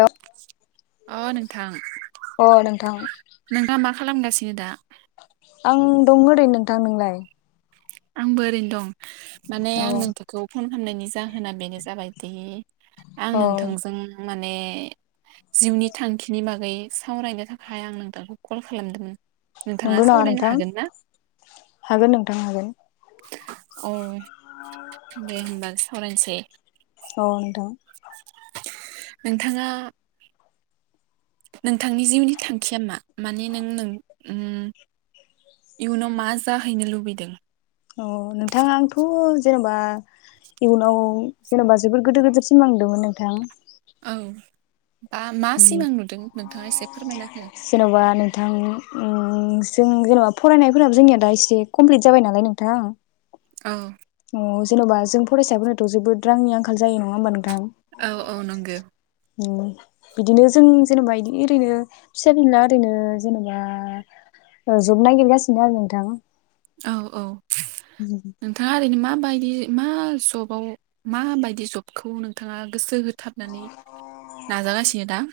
Hello अ' नोंथां अ नोंथां नोंथा मा खालामगासि बे दा आं दं आरैनो नोंथां नोंलाय? आंबो ओरैनो दं। माने औ आं नोंथांखौ फन हामनायनि जाहोना बेनो जाबायदि आं औ नोंथांजों माने जिउनि थांखिनि बागै सावरायनो थाखाय आं नोंथांखौ कल खालामदोंमोन? नोंथाङा नंगौ नङा सावरायनो नोंथां हागोन ना हागोन नोंथां हागोन। अ' दे होमबा सावरायनोसै। अ' नोंथां। नोंथाङा नोंथांनि जिउनि थांखिया मा माने नों नों नों इयुनाव मा जाहैनो लुबैदों? अ' नोंथाङा आंथ' जेनेबा इयुनाव जेनेबा जोबोर गोदोर गो सिमां नुदोंमोन नोंथां। औ आ मा सिमां नुदों नोंथाङा एसे फोरमायना हो? जेन'बा नोंथां उम जों जेनेबा फरायनायफोराबो जोंनिया दा एसे कमप्लिट जाबाय नालाय नोंथां। औ अ' जेन'बा जों फरायसाफोराथ' जोबोद रांनि आंखाल जायो नङा होमबा नों औ औ नोंगो उम बिदिनो जों जेनबा इदि ओरैनो फिसा फेनला ओरैनो जेनेबा ओ जब नागिरगासिनो आरो नोंथां। औ औ नोंथाङा ओरैनो माबाय दि मा जबाव माबायदि जबखौ नोंथाङा गोसो हो थाबनानै नाजागासिनो दा?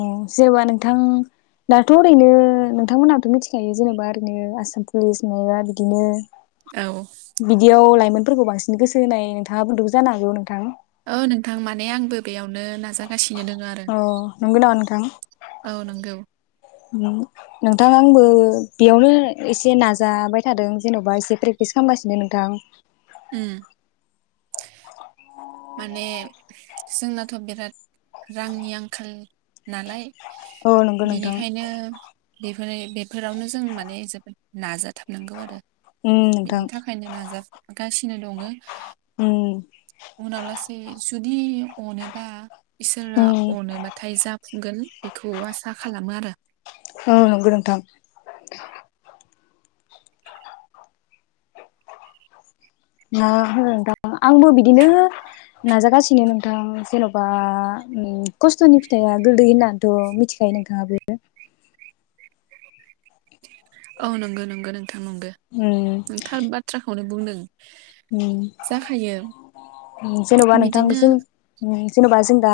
अ' जेनेबा नोंथां दाथ' ओरैनो नोंथांमोनहाबोथ' मिथिखायो जेन'बा ओरैनो आसाम पुलिस माबा बिदिनो औ बिदियाव लाइमोन फोरखौ बांसिन गोसो होनाय नोंथाङाबो नुदो जानो हागौ नोंथां। औ नोंथां माने आंबो बेयावनो नाजागासि अ' नंगौ नामा नोंथां? औ नंगौ नोंथां आंबो बेयावनो एसे नाजाबाय थादों जेन'बा एसे प्रेक्टिस खालामगासिनो नोंथां उम माने जोंनाथ' बिराद रांनि आंखाल नालाय औ नंगौ नोंथां बेनिखायनो बे [unintelligible] फ्राय बेफोरावनो जों माने जोबोद नाजाथाब नोंगौ आरो उम बेनि नोंथां थाखायनो नाजागासिनो दङो। उम उनाव लासेै जुदि अनोबा इसोरा उम अनोबाथाय जाफुंगोन बेखौ आसा खालाम मारो औ नोंगौ नोंथां। मा [unintelligible] दा आंबो बिदिनो नाजागासिनो नोंथां जेन'बा खस्थ'नि फिथाइआ गोदै होननानैथ' मिथिखायो नोंथाङाबो। औ नंगो नंगो नोंथां नंगो नों उम थार बाथ्राखौनो बुंदों जाखायो उम जेनबा बिदिनो नोंथांसो जेनबा जों दा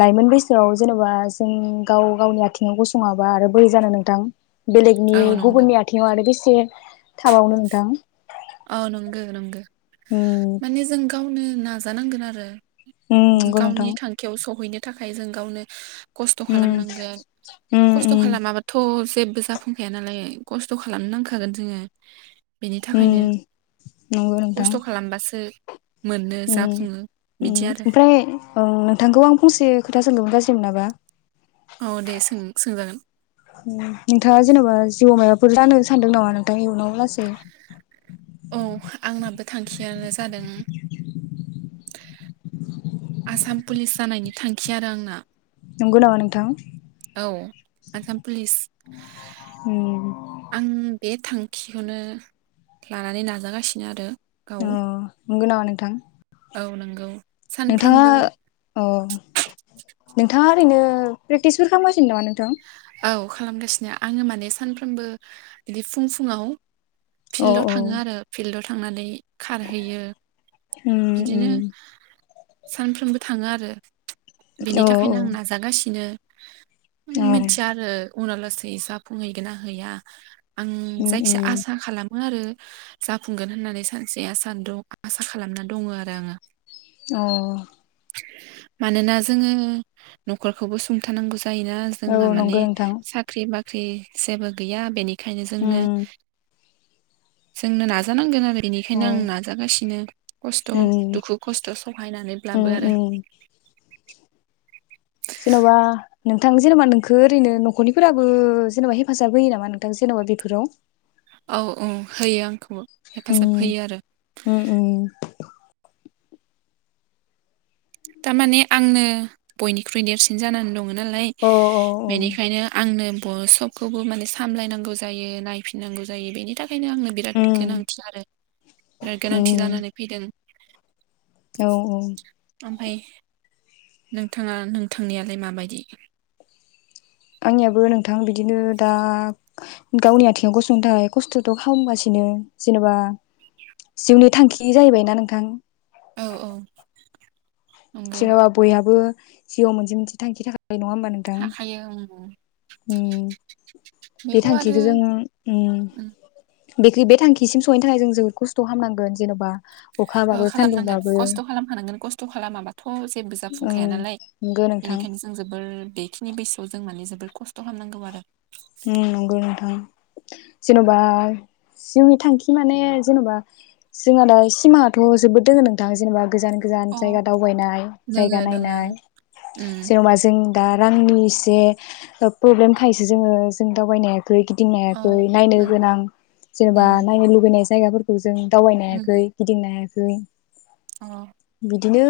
लाइमोन बैसोआव जेनबा जों गाव गावनि आथिङाव गसङाबा आरो बोरै जानो नोंथां। बेलेगनि औ नंगौ गुबुननि आथिङाव आरो बेस से थाबावनो नोंथां अ नंगो नंगो उम माने जों गावनो ना नाजानांगोन आरो उम नंगौ गावनि नोंथां थांखियाव सहैनो थाखाय जों गावनो खस्थ' उम खालामनांगोन उम खस्थ' उम खालामाबाथ' जेबो जाफुंखाया नालाय खस्थ' खालाम नांखागोन जोङो बिनि थाखायनो उम नंगौ नोंथां। खस्थ' [unintelligible] उ जाफुङो उ बिदि आरो ओमफ्राय ओं नोंथांखौ आं फंसे खोथास [unintelligible] गाज्रि मोनाबा औ दे सों सोंजागोन उ नोंथाङा जेनेबा जिबौमाया [unintelligible] बुरजा [unintelligible] सानदों नामा नोंथांनि इयुनाव लासै? औ आंनाबो थांखियानो जादों आसाम पुलिस जानायनि थांखि आरो आंना नंगौ नामा नोंथां औ आसाम पुलिस उम आं बे थांखिखौनो लानानै नाजागासिनो आरो गाव अ नोंगौ नामा नोंथां औ नंगौ नोंथाङा सानफ्रोमबो अ नोंथाङा ओरैनो नो प्रेकटिस खालाम [unintelligible] नोंथां औ खालामगासिनो आङो माने सानफ्रोमबो बिदि फुं फुुंआव अ फिल्डाव औ थाङो आरो फिल्डाव थाङ थांनानै खारहैयो उम उम बिदिनो सानफ्रोमबो थाङो आरो बेनि औ थाखायनो आं नाजागासिनो औ मिथिया आरो उनाव लासै जाफुंहैगोना हैया आं उम जायखिजाया उम आसा खालाम आरो जाफुंगोन होननानै सानसे दं आसा खालामना दङ आरो आङो औ मानोना जोङो न'खरखौबो सुंथानांगौ जायो औ जोंहा माने नंगौ नोंथां साख्रि बाख्रि बाख्रि जेबो गैया बेनि खायनो जोंनो उम जोंनो नाजानांगोन आरो अ बिनिखायनो आं नाजागासिनो खस्थ' उम दुखु खस्थ' उम सहायनानैब्लाबो आरो उम जेन'बा नोंथां जेनेबा नोंखौ ओरैनो न'खरनिफोराबो जेनेबा हेफाजाब होयो नामा नोंथां जेन'बा बेफोराव औ औ होयो आंखौबो उ उ थारमाने आंनो बयनिख्रुइ देरसिन जानानै दङ मोननालाय औ औ बेनिखायनो आंनो सबखौबो माने सामलायनांगौ जायो नायफिननांगौ जायो बेनि थाखाय ओंखायनो आंनो बिराद उम गोनांथि आरो बिराद गोनांथि उम जानानै फैदों औ औ ओमफाय नोंथाङा नोंथांनियालाय माबायदि आंनियाबो नोंथां बिदिनो दा गावनि आथिंङाव गसंथाइ खस्थ'थ' खालामगासिनो जेनेबा जिउनि थांखि जाहैबायना नोंथां। औ औ नंगौ जेनेबा बयहाबो जिउआव मोनसे मोनसे थांखि थाख ओ नङा होमबा नोंथां हाखायो उम उम बे बेखौ आरो थांखिखो जोंङो उम बेखि बे थांखिसिम सहैनो थाखाय जों जोबोद खस्थ' खामनांगोन जेन'बा ओ अखाबाबो खालामनांगोन सान्दुंबाबो खस्थ' खालामखानांगोन खस्थ' खालामाबाथ' थ' जेबो ओं जाफुंखाया नालाय नंगौ नोंथां बेनिखायनो जों जोबोर उम बेखिनि बैसोआव जों माने जोबोर खस्थ' खामनांगौ आरो उम नंगौ नोंथां जेन'बा जिउनि थांखि माने जेन'बा जोंहा दा सिमांङाथ' जोबोद दोंङो नोंथां जेनेबा गोजान गोजान अ जायगा दावबायनाय जायगा दोङो दोङो नायनाय उम जेन'बा जों दा रांनि एसे ओ प्रब्लेम खायसो जोंङो जों दावबायनाया खै गिदिंनो अ हायाखै नायनो नों गोनां जेनेबा उम नायनो लुबैनाय ज जायगाफोरखौ स जों दावबायनो हायाखै उम गिदिंनो हाया खै अ बिदिनो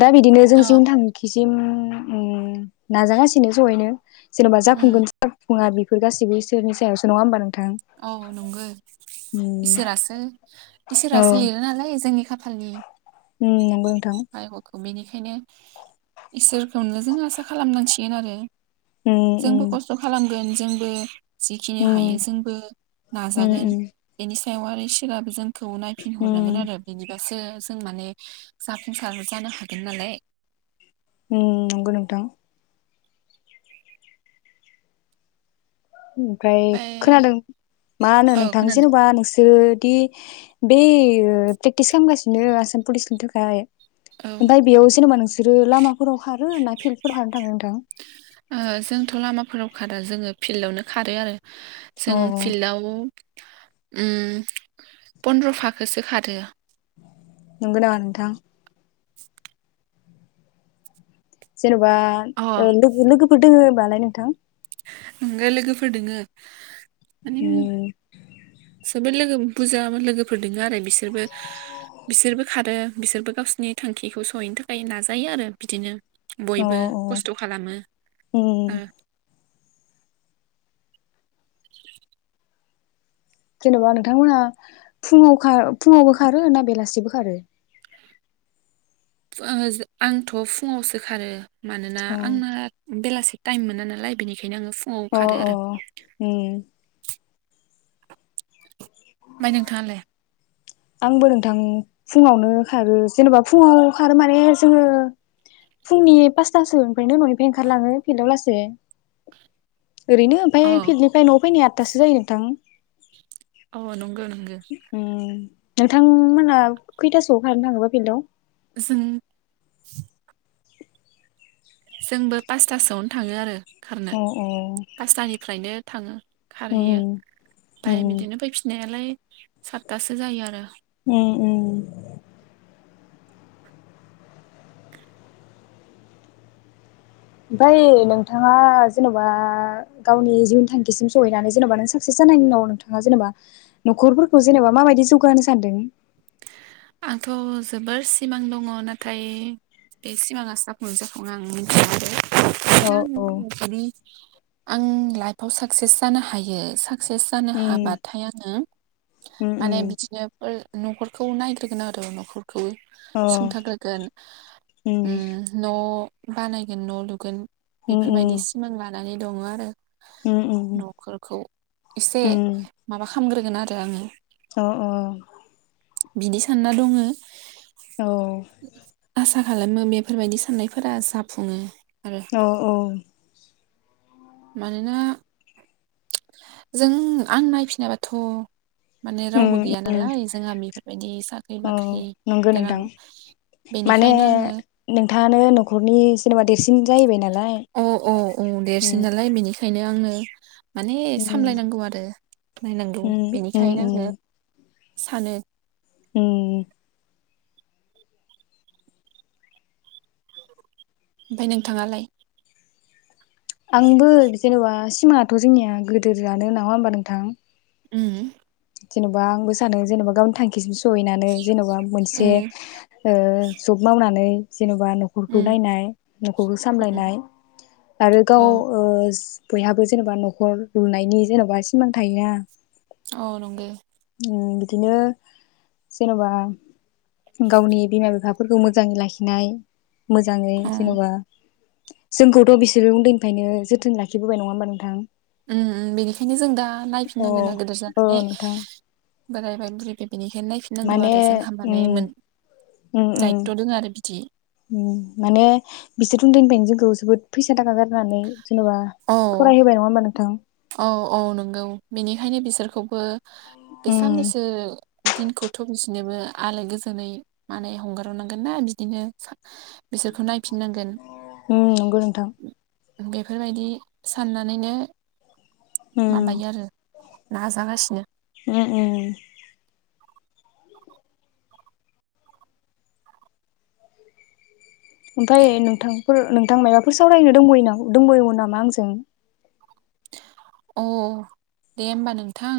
दा बिदिनो जों अ जियावनो थांखिस सिम उम नाजागासिनो ज'यैनो जेन'ब उम बुंगोन सोब बुङा बि बेफोर गासैबो इसोरनि सायावसो नंङा होमबा नोंथ औ नंगो उम इसोरासो औ इसोरासो लिरो नालाय जोंनि खा फालनि उम नंगो नोंथां। बेनिखायनो इसोरखौनो जों आसा खालामनांसिगोन आरो उम जोंबो उम खस्थ' खालाम गोन जोंबो जिखिनि हायो उम जोंबो उम नाजागोन उम एनि सायाव आरो इसोराबो जों खौ नायफिनहरनांगोन उम आरो बेनिबासो जों माने जाफुंसार जानो हागोन नालाय। उम नंगो नोंथां। [unintelligible] ओमफ्राय खोनादों मा होनो औ नोंथां खोनादों जेनबा नोंसोर दि बै ओ प्रेक्टिस खामगासिनो आसाम पुलिसनि थाखाय। औ ओमफ्राय बेयाव जेनबा नोंसो रो लामाफोराव खारो ना फिल्दफोराव खारनो थाङो नोंथां? ओ जोंथ' लामाफोराव खारा जोङो फिल्डआवनो खारो आरो। अ जों फिल्डआव उम पन्द्र' फाखोरसो खारो। नोंगौना नोथां? जेनबा अ ओ लोगो-लोगोफोर दोङो बालाय नोंथां? आंगो लोगोफोर दोङो। उम। ओमफ्राय लोगो बुजा लोगोफोर दोङो आरो बिसोरबो बिसोरबो खारो। बिसोरबो गावसिनि थांखिखौ सहैनो थाखाय नाजायो आरो बिदिनो बयबो खस्थ खालामो उम ओ। [inaudible] जेनबा नोंथांमोनहा फुङाव खा फुङावबो खारो ना बेलासिबो खारो? आङो आंथ' फुङावसो खारो। मानोना अ आंना बेलासे टाइम मोना नालाय बेनिखाय नो आङो फुङाव अ खारो आरो। उम ओमफ्राय नोंथाङालाय? थां फुङावनो खारो जेनबा फुङाव खारो माने जोङो फुंनि पासथासो निफ्रायनो न'निफाय ओंखारलाङो फिल्डआव लासे से। ओरैनो ओमफाय अ फिल्डनिफ्राय न'आव फैनाया आदथासो जायो नोंथां। औ नंगो नंगो। नोंथांमोना खैथासोआव खारनो थाङोबा फिल्डआव? जों जोंबो पासथासोआवनो थाङो आरो खारनो अ अ फासटानिफ्रायनो थाङो। खारहैयो‌ उम फाय उम बिदिनो फैफिनायालाय सातथासो जायो आरो। उम उम। ओमफाय नोंथाङा जेन'बा गावनि जिउनि थांखिसिम सहैनानै जेनेबा नों साक्सेस जानायनि उनाव नोंथाङा जेनेबा न'खरफोरखौ जेनेबा माबायदि जौगाहोनो सानदों? आंथ' जोबोर सिमां दङ' नाथाय बे सिमाङासो जाफुंना जाफुङा आं औ मिथिया औ आरो। [unintelligible] आं लाइफआव साक्सेस जानो हायो साक सेस जानो उम हाबाथाय आङो उम माने उम बिदिनो फोर न'खरखौ नाय [unintelligible] आरो नखर खौ अ सुंथाग्रोगोन उम न' बानायगोन न' लुगोन उम बेफोरबायदि उम सिमां ला लानानै दङो आरो। [unintelligible] उम उम न'खरखौ एसे उम माबा खा खामग्रोगोन आरो आङो। अ अ। बिदि स सान्ना दङो। औ। आसा खालामो बेफोरबायदि साननायफोरा जाफुङो। आरो औ औ। मानोना [unintelligible] जों आं नायफिनाबाथ' माने रावबो उम गैया नालाय जोंहा बेफोरबायदि साख्रि औ बाख्रि नंगौ गोनां नोंथां माने बेनिखायनो आङो जेन'बा देरसि औ औ औ देरसिन उम नालाय बेनिखायनो आङो ङो माने उम सामलायनांगौ आरो। नायनांगौ उम उम बेनिखायनो आङो उम सानो। उम। ओमफाय नोंथाङालाय? आंबो जेन'बा सिमाङाथ' जोंनिया गोदोर जानो नङा होमबा नोंथां? उम। जेनेबा आंबो सानदों जेनेबा गावनि थांखिसिम सहैनानै जेन'बा मोनसे उम ओ जब मावनानै। जेन'बा न'खरखौ उम नायनाय न'खरखौ उम सामलायनाय आरो औ गाव ओ बयहाबो जेनेबा न'खर लुनायनि जेनेबा सिमां थायोना। औ नंगे। उम बिदिनो जेनेबा गावनि बिमा बिफाफोरखौ मोजाङै लाखिनाय। मोजाङै उम जेनेबा। जोंखौथ' बिसोरो उन्दैनिफ्रायनो जोथोन लाखिबोबाय नङा होमबा नोंथां। उम उम बेनिखायनो जों दा। अ नायफिनां गोदा गोदोर औ जानानै। नोंथां बोरायबाय बुरैबाय। बेनिखायनो नायफिननांगौ माने आरो जोंहा उम माने मोन उम उम दायथ' दोङो आरो बिदि उम माने बिसोर उन्दैनिफ्रायनो जोंखौ। [unintelligible] फैसा थाखा गार होनानै जेन'बा औ फरायहोबाय नङा होमबा नोंथां। औ औ नंगौ बेनिखायनो बिसोरखौबो। बे उम साननैसो। दिनखौथ' बिसोरनोबो आलो गोजोनै माने हगारनांगोनना बिदिनो। बिसोरखौ नायफिननांगोन। उम नंगौ नोंथां बेफोरबायदि साननानैनो। उम माबायो आरो नाजागासिनो। उम उम ओमफ्राय नोंथांफोर नोंथां मायाबाफोर सावरायनो दब'योना दंब'योमोन नामा आंजों। अ दे होमबा नोंथां।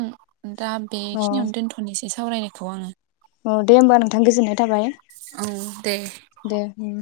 दा अ बेखिनियावनो दोनथ'नोसै। ए सावरायनायखौ आङो। अ दे होमबा नोंथां गोजोननाय थाबाय औ दे दे उम।